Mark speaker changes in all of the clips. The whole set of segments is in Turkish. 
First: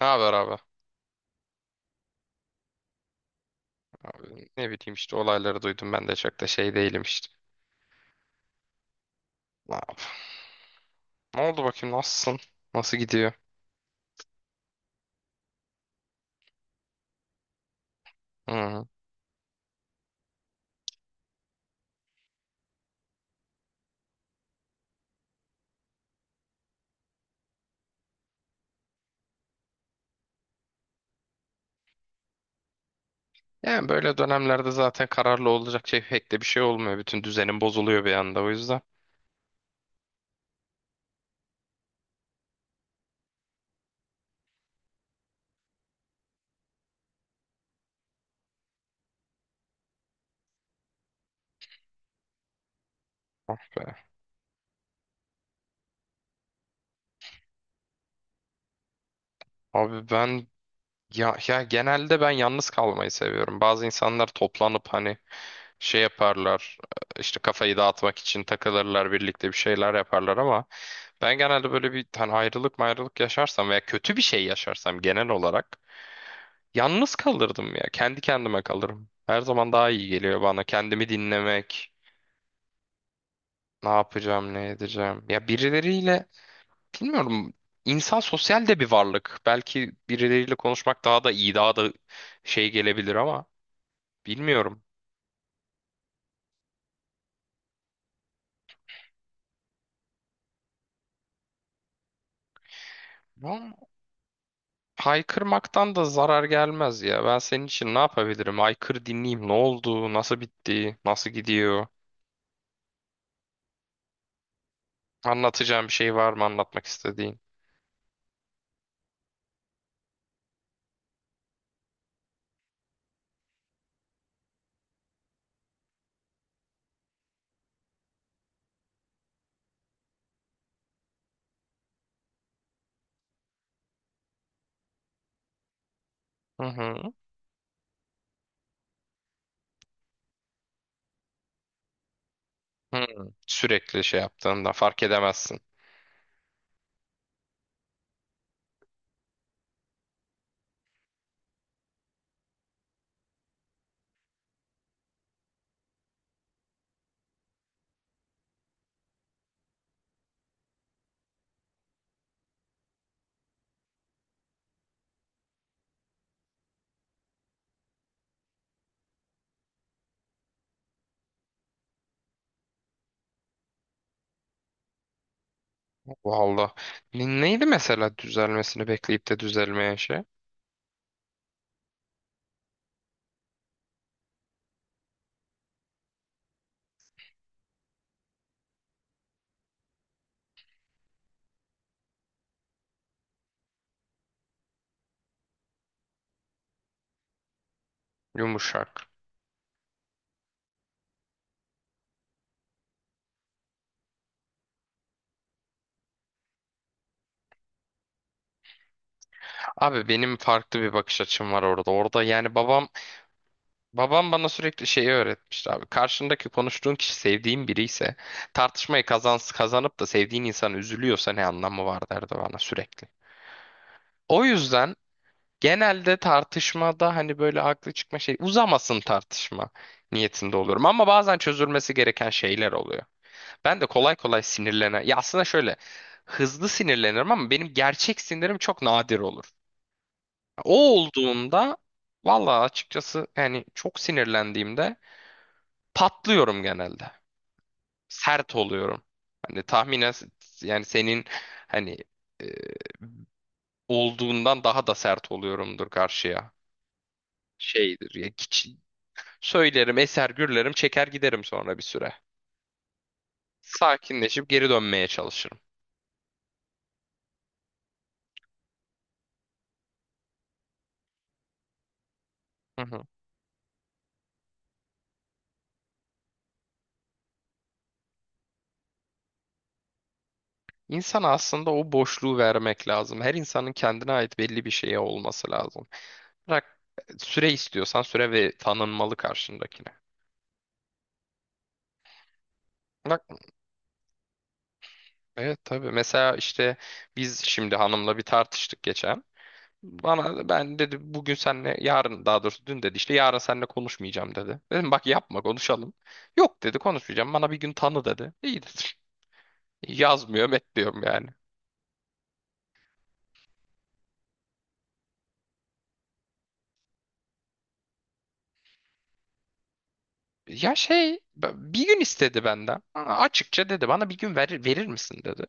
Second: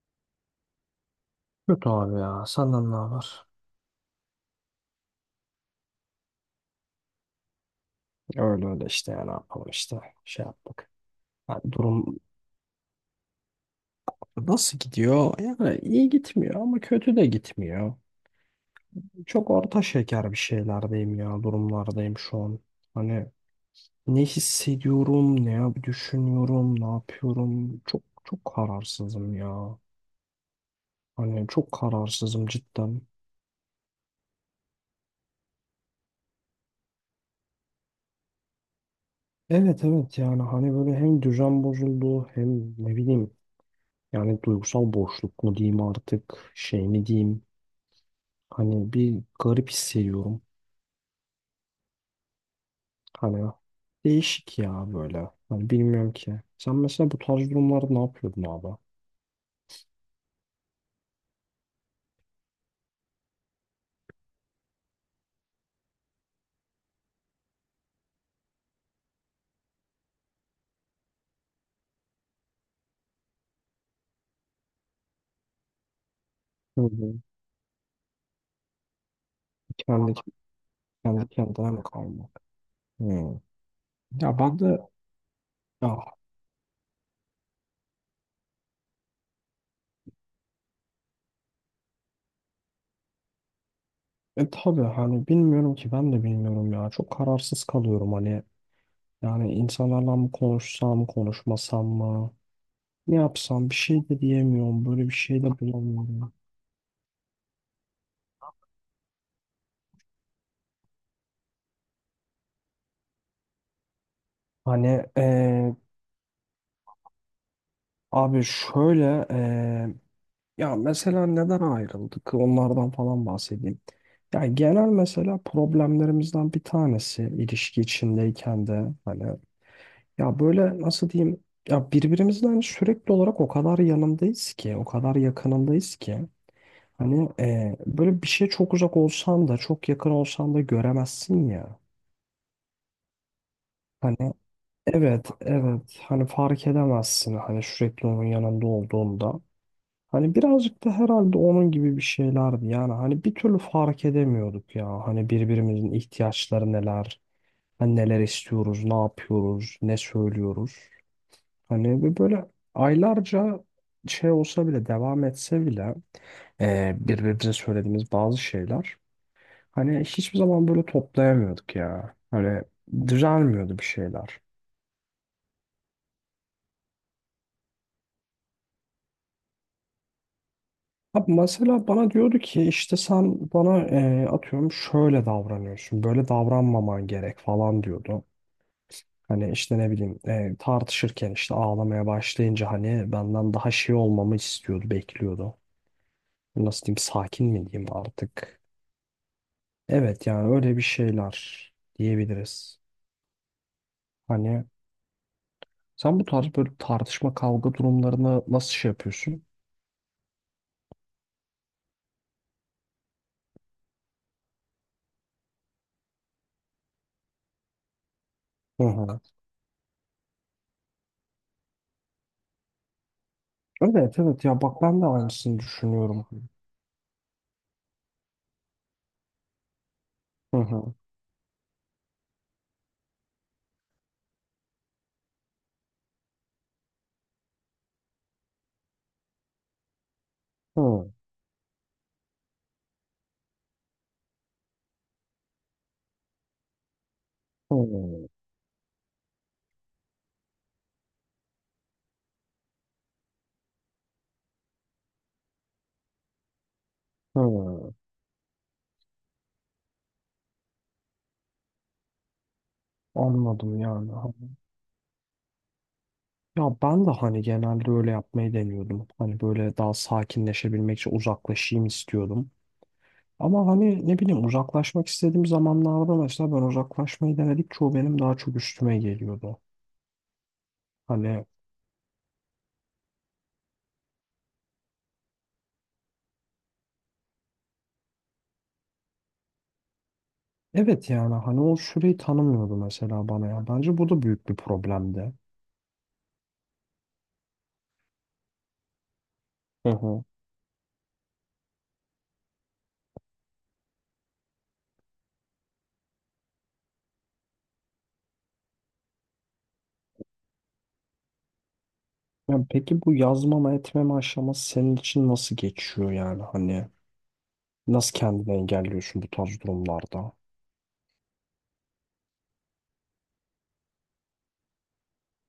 Speaker 1: Ne haber abi?
Speaker 2: Kötü abi ya. Senden ne haber?
Speaker 1: Abi ne bileyim işte olayları duydum ben de çok da şey değilim işte.
Speaker 2: Öyle öyle işte ya, ne yapalım
Speaker 1: Ne
Speaker 2: işte
Speaker 1: yap-
Speaker 2: şey yaptık.
Speaker 1: Ne
Speaker 2: Ha,
Speaker 1: oldu bakayım
Speaker 2: durum
Speaker 1: nasılsın? Nasıl gidiyor?
Speaker 2: nasıl gidiyor? Yani iyi gitmiyor ama kötü de gitmiyor.
Speaker 1: Hı.
Speaker 2: Çok orta şeker bir şeylerdeyim ya, durumlardayım şu an. Hani ne hissediyorum, düşünüyorum, ne yapıyorum? Çok çok kararsızım ya. Hani çok kararsızım cidden.
Speaker 1: Yani böyle dönemlerde zaten kararlı olacak şey pek de bir şey olmuyor. Bütün düzenin bozuluyor bir anda o yüzden.
Speaker 2: Evet evet, yani hani böyle hem düzen bozuldu hem ne bileyim, yani duygusal boşluk mu diyeyim artık, şey mi diyeyim. Hani bir garip hissediyorum. Hani
Speaker 1: Be-
Speaker 2: değişik ya böyle. Hani bilmiyorum ki. Sen mesela bu tarz durumlarda ne yapıyordun abi?
Speaker 1: Abi ben, ya genelde ben yalnız kalmayı seviyorum. Bazı insanlar toplanıp hani şey yaparlar, işte kafayı dağıtmak için takılırlar, birlikte bir şeyler yaparlar. Ama ben genelde böyle bir hani ayrılık mayrılık yaşarsam veya kötü bir şey yaşarsam genel olarak
Speaker 2: Hı
Speaker 1: yalnız
Speaker 2: hı.
Speaker 1: kalırdım ya. Kendi kendime kalırım. Her zaman daha iyi
Speaker 2: Kendi,
Speaker 1: geliyor bana. Kendimi
Speaker 2: kendi kendine mi
Speaker 1: dinlemek.
Speaker 2: kalmak? Hı.
Speaker 1: Ne
Speaker 2: Ya
Speaker 1: yapacağım,
Speaker 2: ben
Speaker 1: ne
Speaker 2: de
Speaker 1: edeceğim. Ya
Speaker 2: ya,
Speaker 1: birileriyle bilmiyorum. İnsan sosyal de bir varlık. Belki birileriyle konuşmak daha da iyi, daha da şey gelebilir ama bilmiyorum.
Speaker 2: tabii hani bilmiyorum ki, ben de bilmiyorum ya. Çok kararsız kalıyorum hani. Yani insanlarla mı konuşsam, konuşmasam mı? Ne yapsam
Speaker 1: Ama
Speaker 2: bir şey de diyemiyorum. Böyle bir şey de
Speaker 1: haykırmaktan da
Speaker 2: bulamıyorum.
Speaker 1: zarar gelmez ya. Ben senin için ne yapabilirim? Haykır, dinleyeyim. Ne oldu? Nasıl bitti? Nasıl gidiyor?
Speaker 2: Hani
Speaker 1: Anlatacağım bir şey var mı, anlatmak istediğin?
Speaker 2: abi şöyle. Ya mesela neden ayrıldık? Onlardan falan bahsedeyim. Ya genel mesela problemlerimizden bir tanesi, ilişki içindeyken de hani ya böyle nasıl diyeyim, ya birbirimizden sürekli olarak o kadar yanındayız ki, o kadar yakınındayız ki
Speaker 1: Hı hı.
Speaker 2: hani böyle bir şey, çok uzak olsan da çok yakın olsan da göremezsin ya.
Speaker 1: Hı. Sürekli şey
Speaker 2: Hani
Speaker 1: yaptığında fark
Speaker 2: evet
Speaker 1: edemezsin.
Speaker 2: evet, hani fark edemezsin hani, sürekli onun yanında olduğunda. Hani birazcık da herhalde onun gibi bir şeylerdi. Yani hani bir türlü fark edemiyorduk ya. Hani birbirimizin ihtiyaçları neler, hani neler istiyoruz, ne yapıyoruz, ne söylüyoruz. Hani ve böyle aylarca şey olsa bile, devam etse bile birbirimize söylediğimiz bazı şeyler hani hiçbir zaman böyle toplayamıyorduk ya. Hani düzelmiyordu bir şeyler.
Speaker 1: Valla. Neydi mesela düzelmesini bekleyip de düzelmeyen şey?
Speaker 2: Abi mesela bana diyordu ki, işte sen bana atıyorum şöyle davranıyorsun, böyle davranmaman gerek falan diyordu. Hani işte ne bileyim, tartışırken işte ağlamaya başlayınca hani benden daha şey olmamı istiyordu, bekliyordu. Nasıl diyeyim, sakin mi diyeyim artık.
Speaker 1: Yumuşak.
Speaker 2: Evet, yani öyle bir şeyler diyebiliriz. Hani sen bu tarz böyle tartışma kavga durumlarını nasıl şey yapıyorsun?
Speaker 1: Abi benim farklı bir bakış açım var orada. Orada yani babam bana sürekli şeyi öğretmişti abi. Karşındaki konuştuğun kişi sevdiğin biri ise
Speaker 2: Hı
Speaker 1: tartışmayı
Speaker 2: hı.
Speaker 1: kazan, kazanıp da sevdiğin insan üzülüyorsa ne anlamı var, derdi bana sürekli.
Speaker 2: Evet
Speaker 1: O
Speaker 2: evet, ya bak
Speaker 1: yüzden
Speaker 2: ben de aynısını
Speaker 1: genelde
Speaker 2: düşünüyorum.
Speaker 1: tartışmada hani böyle haklı çıkma, şey, uzamasın tartışma
Speaker 2: Hı
Speaker 1: niyetinde oluyorum.
Speaker 2: hı.
Speaker 1: Ama bazen çözülmesi gereken şeyler oluyor. Ben de kolay kolay sinirlenen. Ya aslında şöyle, hızlı sinirlenirim ama benim gerçek sinirim çok nadir olur. O
Speaker 2: Hı,
Speaker 1: olduğunda valla açıkçası yani çok sinirlendiğimde patlıyorum genelde.
Speaker 2: hı,
Speaker 1: Sert oluyorum. Hani tahminen yani senin hani e, olduğundan daha da sert oluyorumdur karşıya.
Speaker 2: hı.
Speaker 1: Şeydir ya, söylerim, eser gürlerim, çeker giderim sonra bir süre.
Speaker 2: Anladım yani. Ha.
Speaker 1: Sakinleşip geri dönmeye çalışırım.
Speaker 2: Ya ben de hani genelde öyle yapmayı deniyordum. Hani böyle daha sakinleşebilmek için uzaklaşayım istiyordum.
Speaker 1: Hı hı.
Speaker 2: Ama hani ne bileyim, uzaklaşmak istediğim zamanlarda mesela ben uzaklaşmayı denedik, çoğu benim daha çok üstüme geliyordu.
Speaker 1: İnsana
Speaker 2: Hani
Speaker 1: aslında o boşluğu vermek lazım. Her insanın kendine ait belli bir şeye olması lazım. Bırak, süre istiyorsan süre ve tanınmalı karşındakine.
Speaker 2: evet, yani hani o süreyi tanımıyordu
Speaker 1: Bak,
Speaker 2: mesela bana ya. Bence bu da büyük bir problemdi.
Speaker 1: evet tabii. Mesela işte biz şimdi hanımla bir tartıştık geçen.
Speaker 2: Hı hı.
Speaker 1: Bana ben dedi bugün senle yarın, daha doğrusu dün dedi, işte yarın seninle konuşmayacağım dedi. Dedim bak yapma, konuşalım. Yok dedi, konuşmayacağım, bana bir gün tanı dedi. İyi dedim. Yazmıyor, bekliyorum yani.
Speaker 2: Yani peki bu yazmama etmeme aşaması senin için nasıl geçiyor, yani hani? Nasıl kendini engelliyorsun bu tarz durumlarda?
Speaker 1: Ya şey, bir gün istedi benden. Aa, açıkça dedi bana, bir gün verir misin dedi.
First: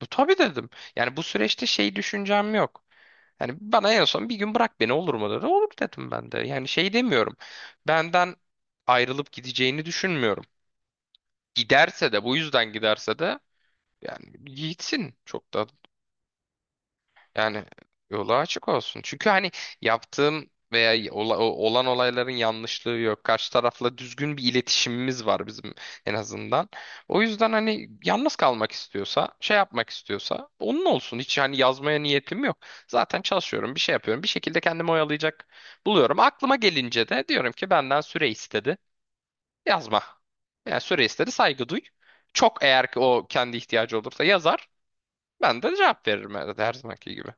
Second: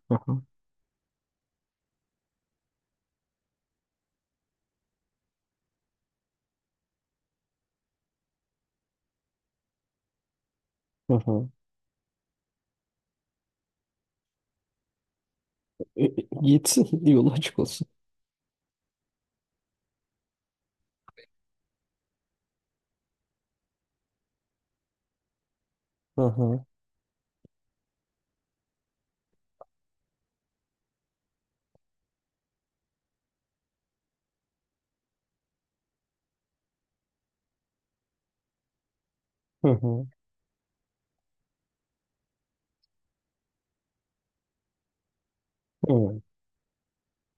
Speaker 1: Bu
Speaker 2: Hı
Speaker 1: tabii
Speaker 2: hı,
Speaker 1: dedim. Yani bu süreçte şey düşüncem yok. Yani bana en son bir gün bırak beni olur mu dedi. Olur dedim ben de. Yani şey demiyorum. Benden ayrılıp gideceğini düşünmüyorum.
Speaker 2: hı hı.
Speaker 1: Giderse de, bu yüzden giderse de yani gitsin. Çok da
Speaker 2: E, e, Gitsin yolu açık
Speaker 1: yani
Speaker 2: olsun.
Speaker 1: yolu açık olsun. Çünkü hani yaptığım veya olan olayların yanlışlığı yok. Karşı tarafla düzgün bir iletişimimiz var bizim en
Speaker 2: Hı hı,
Speaker 1: azından. O yüzden hani yalnız kalmak istiyorsa, şey yapmak istiyorsa onun olsun. Hiç hani yazmaya niyetim yok. Zaten çalışıyorum, bir şey yapıyorum. Bir şekilde kendimi oyalayacak buluyorum. Aklıma gelince de diyorum ki benden süre istedi.
Speaker 2: hı
Speaker 1: Yazma.
Speaker 2: hı,
Speaker 1: Yani süre istedi, saygı duy. Çok eğer ki o kendi ihtiyacı olursa yazar. Ben de cevap
Speaker 2: evet.
Speaker 1: veririm her zamanki gibi.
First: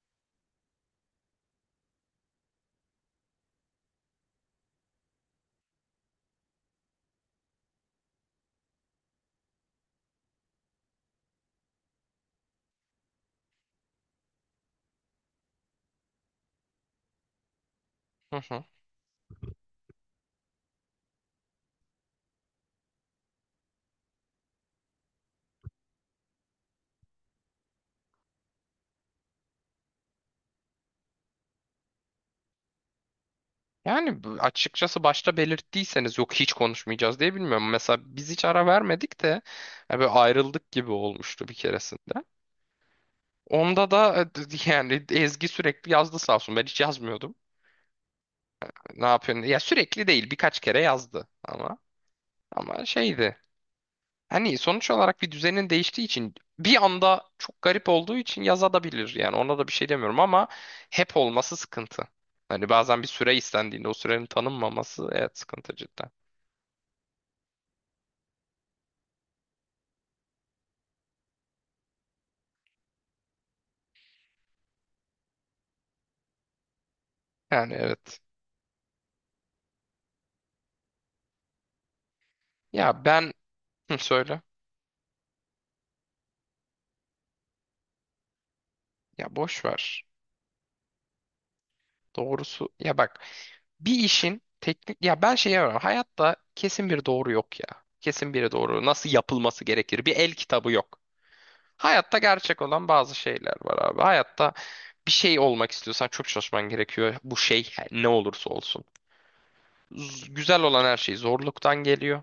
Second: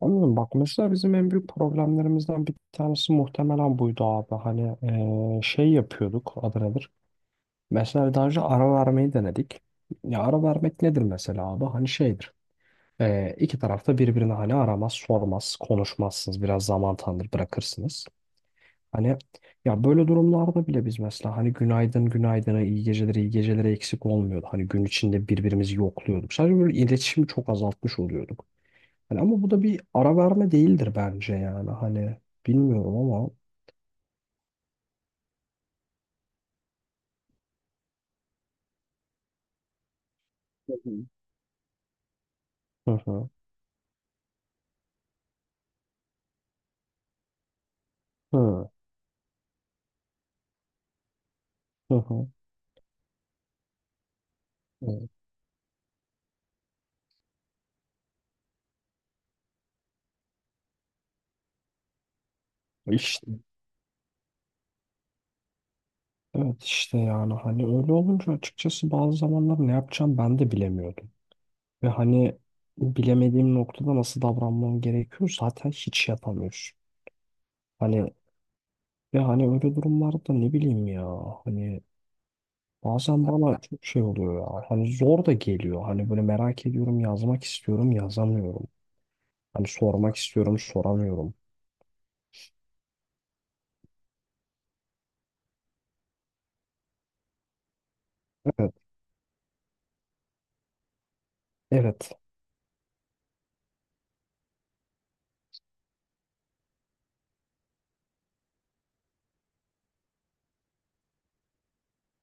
Speaker 2: Anladım. Bak mesela bizim en büyük problemlerimizden bir tanesi muhtemelen buydu abi. Hani şey yapıyorduk, adı nedir? Mesela daha önce ara vermeyi denedik. Ya ara vermek nedir mesela abi? Hani şeydir. İki tarafta birbirine hani aramaz, sormaz, konuşmazsınız. Biraz zaman tanır, bırakırsınız. Hani ya böyle durumlarda bile biz mesela hani günaydın günaydına, iyi gecelere iyi gecelere eksik olmuyordu. Hani gün içinde birbirimizi yokluyorduk. Sadece böyle iletişimi çok azaltmış oluyorduk. Hani ama bu da bir ara verme değildir bence yani. Hani bilmiyorum ama.
Speaker 1: Yani bu, açıkçası başta belirttiyseniz yok hiç konuşmayacağız diye bilmiyorum. Mesela biz hiç ara vermedik de ya böyle ayrıldık
Speaker 2: Hı
Speaker 1: gibi
Speaker 2: hı.
Speaker 1: olmuştu bir keresinde.
Speaker 2: Hı hı.
Speaker 1: Onda da yani Ezgi sürekli yazdı sağ olsun. Ben hiç yazmıyordum. Ne yapıyorsun? Ya sürekli değil, birkaç kere yazdı ama,
Speaker 2: Hı hı. Hı.
Speaker 1: ama şeydi. Hani sonuç
Speaker 2: Evet.
Speaker 1: olarak bir düzenin değiştiği için, bir anda çok garip olduğu için yazabilir. Yani ona da bir şey demiyorum ama hep olması sıkıntı. Hani bazen bir
Speaker 2: İşte,
Speaker 1: süre istendiğinde o sürenin tanınmaması, evet, sıkıntı cidden.
Speaker 2: evet işte yani hani öyle olunca açıkçası bazı zamanlar ne yapacağım ben de bilemiyordum. Ve hani bilemediğim noktada, nasıl davranmam gerekiyor zaten hiç yapamıyorsun.
Speaker 1: Yani
Speaker 2: Hani.
Speaker 1: evet.
Speaker 2: Ya hani öyle durumlarda ne bileyim ya. Hani
Speaker 1: Ya
Speaker 2: bazen
Speaker 1: ben,
Speaker 2: bana çok
Speaker 1: hı,
Speaker 2: şey oluyor
Speaker 1: söyle.
Speaker 2: ya. Hani zor da geliyor. Hani böyle merak ediyorum, yazmak istiyorum, yazamıyorum.
Speaker 1: Ya boş
Speaker 2: Hani
Speaker 1: ver.
Speaker 2: sormak istiyorum, soramıyorum.
Speaker 1: Doğrusu ya bak, bir işin teknik, ya ben şey yapıyorum. Hayatta kesin bir doğru yok ya. Kesin bir
Speaker 2: Evet.
Speaker 1: doğru. Nasıl yapılması gerekir? Bir el kitabı yok.
Speaker 2: Evet.
Speaker 1: Hayatta gerçek olan bazı şeyler var abi. Hayatta bir şey olmak istiyorsan çok çalışman gerekiyor. Bu şey ne olursa olsun. Güzel olan her şey zorluktan geliyor.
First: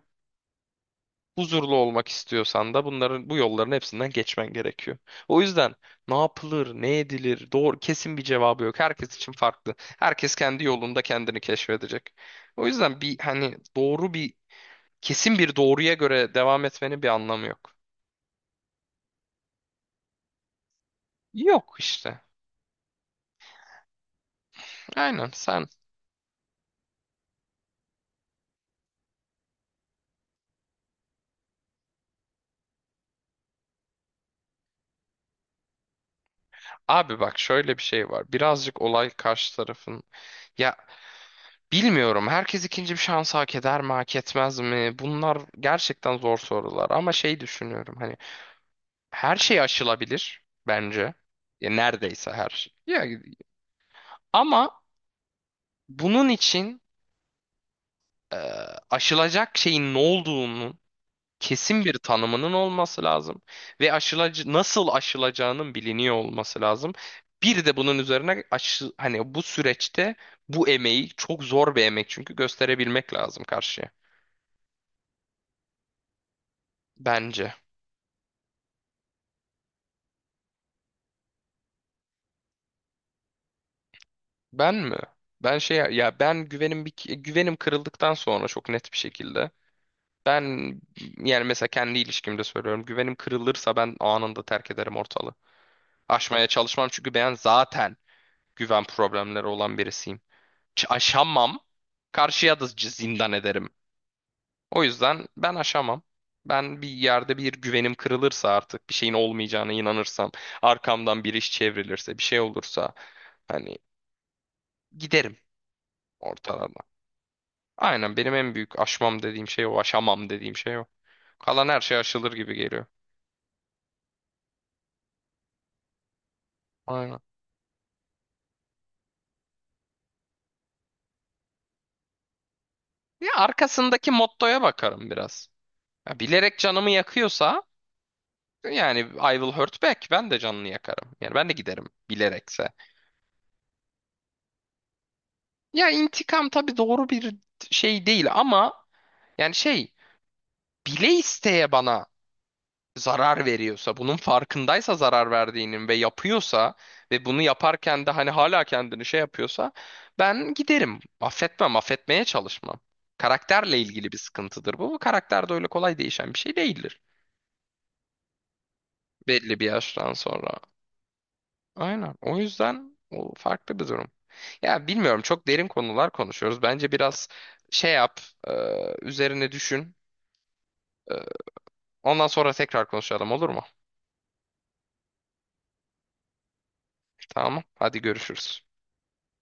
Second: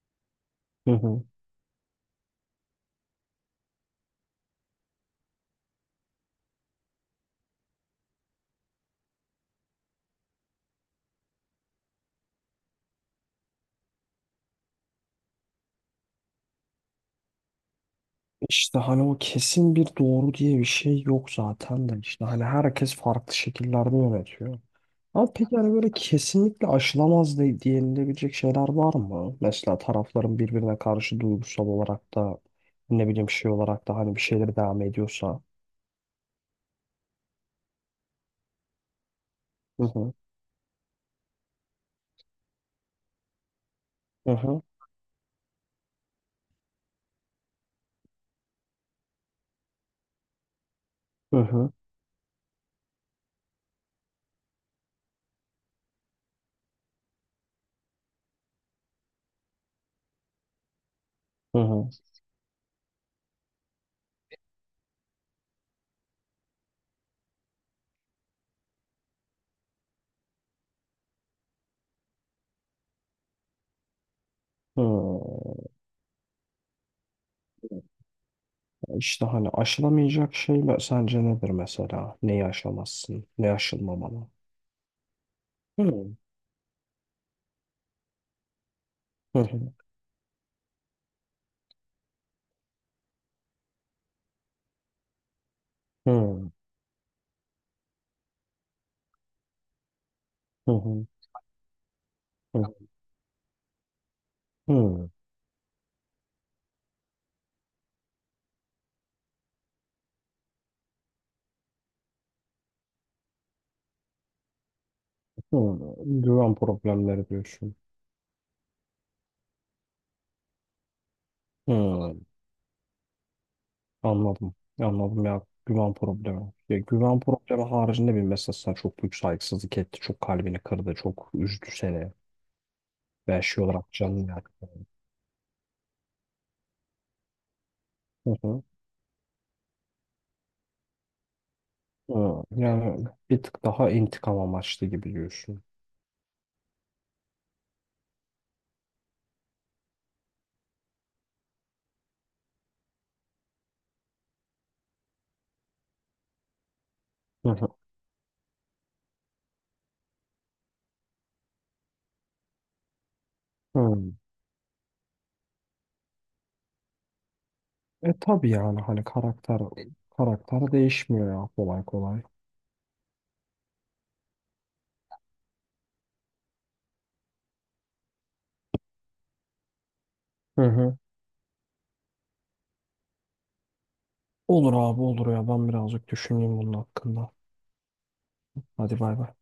Speaker 2: Hı hı.
Speaker 1: Huzurlu olmak istiyorsan da bunların, bu yolların hepsinden geçmen gerekiyor. O yüzden ne yapılır, ne edilir, doğru kesin bir cevabı yok. Herkes için farklı. Herkes kendi yolunda kendini keşfedecek. O yüzden bir hani doğru bir, kesin bir doğruya göre devam etmenin bir anlamı yok.
Speaker 2: İşte hani o kesin bir doğru diye bir şey yok
Speaker 1: Yok
Speaker 2: zaten de,
Speaker 1: işte.
Speaker 2: işte hani herkes farklı şekillerde yönetiyor.
Speaker 1: Aynen
Speaker 2: Ama peki
Speaker 1: sen.
Speaker 2: hani böyle kesinlikle aşılamaz diyenilebilecek şeyler var mı? Mesela tarafların birbirine karşı duygusal olarak da ne bileyim, şey olarak da hani bir şeyler devam ediyorsa.
Speaker 1: Abi bak şöyle bir şey var. Birazcık olay karşı
Speaker 2: Hı
Speaker 1: tarafın.
Speaker 2: hı,
Speaker 1: Ya bilmiyorum. Herkes ikinci bir şans hak eder mi, hak
Speaker 2: hı
Speaker 1: etmez
Speaker 2: hı,
Speaker 1: mi? Bunlar gerçekten zor sorular. Ama şey düşünüyorum. Hani her şey aşılabilir bence.
Speaker 2: hı
Speaker 1: Ya
Speaker 2: hı,
Speaker 1: neredeyse her şey. Ya, ama bunun için e, aşılacak şeyin ne olduğunun
Speaker 2: hı
Speaker 1: kesin
Speaker 2: hı.
Speaker 1: bir tanımının olması lazım ve aşılacı nasıl aşılacağının biliniyor olması lazım. Bir de bunun üzerine aşı, hani bu süreçte bu emeği, çok zor bir emek çünkü, gösterebilmek lazım karşıya.
Speaker 2: Hı.
Speaker 1: Bence.
Speaker 2: İşte hani aşılamayacak şeyler sence nedir mesela? Neyi aşamazsın? Ne aşılmamalı?
Speaker 1: Ben mi? Ben şey,
Speaker 2: Hı hı,
Speaker 1: ya ben güvenim, bir güvenim kırıldıktan sonra çok net bir
Speaker 2: hı
Speaker 1: şekilde.
Speaker 2: hı,
Speaker 1: Ben yani mesela kendi ilişkimde söylüyorum. Güvenim kırılırsa ben anında terk ederim ortalığı. Aşmaya
Speaker 2: hı
Speaker 1: çalışmam çünkü ben zaten güven problemleri olan birisiyim.
Speaker 2: hı,
Speaker 1: Aşamam. Karşıya da
Speaker 2: hı
Speaker 1: zindan ederim. O
Speaker 2: hı,
Speaker 1: yüzden ben aşamam. Ben bir yerde bir güvenim kırılırsa, artık bir şeyin olmayacağına inanırsam, arkamdan bir iş çevrilirse, bir şey olursa hani giderim
Speaker 2: hı. Güven
Speaker 1: ortadan.
Speaker 2: problemleri diyorsun.
Speaker 1: Aynen, benim en büyük aşmam dediğim şey o, aşamam dediğim şey o. Kalan her şey
Speaker 2: Hı,
Speaker 1: aşılır gibi geliyor.
Speaker 2: anladım. Anladım ya, güven problemi. Ya
Speaker 1: Aynen.
Speaker 2: güven problemi haricinde, bir mesela sana çok büyük saygısızlık etti. Çok kalbini kırdı. Çok üzdü seni.
Speaker 1: Ya
Speaker 2: Ve şey olarak
Speaker 1: arkasındaki
Speaker 2: canını
Speaker 1: mottoya
Speaker 2: yaktı.
Speaker 1: bakarım biraz. Ya bilerek canımı yakıyorsa, yani I will hurt back, ben de canını yakarım. Yani ben de giderim,
Speaker 2: Hı.
Speaker 1: bilerekse.
Speaker 2: Yani bir tık daha intikam amaçlı gibi diyorsun.
Speaker 1: Ya intikam tabii doğru bir şey değil ama yani şey, bile isteye bana zarar veriyorsa, bunun farkındaysa zarar verdiğinin ve yapıyorsa, ve bunu
Speaker 2: Hı hı.
Speaker 1: yaparken de hani hala kendini şey yapıyorsa, ben giderim. Affetmem, affetmeye çalışmam. Karakterle ilgili
Speaker 2: Hı.
Speaker 1: bir sıkıntıdır bu. Bu karakter de öyle kolay değişen bir şey değildir,
Speaker 2: E tabii, yani hani
Speaker 1: belli
Speaker 2: karakter
Speaker 1: bir yaştan sonra.
Speaker 2: karakter değişmiyor ya, kolay
Speaker 1: Aynen.
Speaker 2: kolay.
Speaker 1: O yüzden o farklı bir durum. Ya bilmiyorum, çok derin konular konuşuyoruz. Bence biraz şey yap, e, üzerine düşün.
Speaker 2: Hı hı.
Speaker 1: E, Ondan sonra tekrar konuşalım, olur mu?
Speaker 2: Olur abi, olur ya, ben birazcık düşüneyim bunun hakkında.
Speaker 1: Tamam. Hadi görüşürüz.
Speaker 2: Hadi bay bay.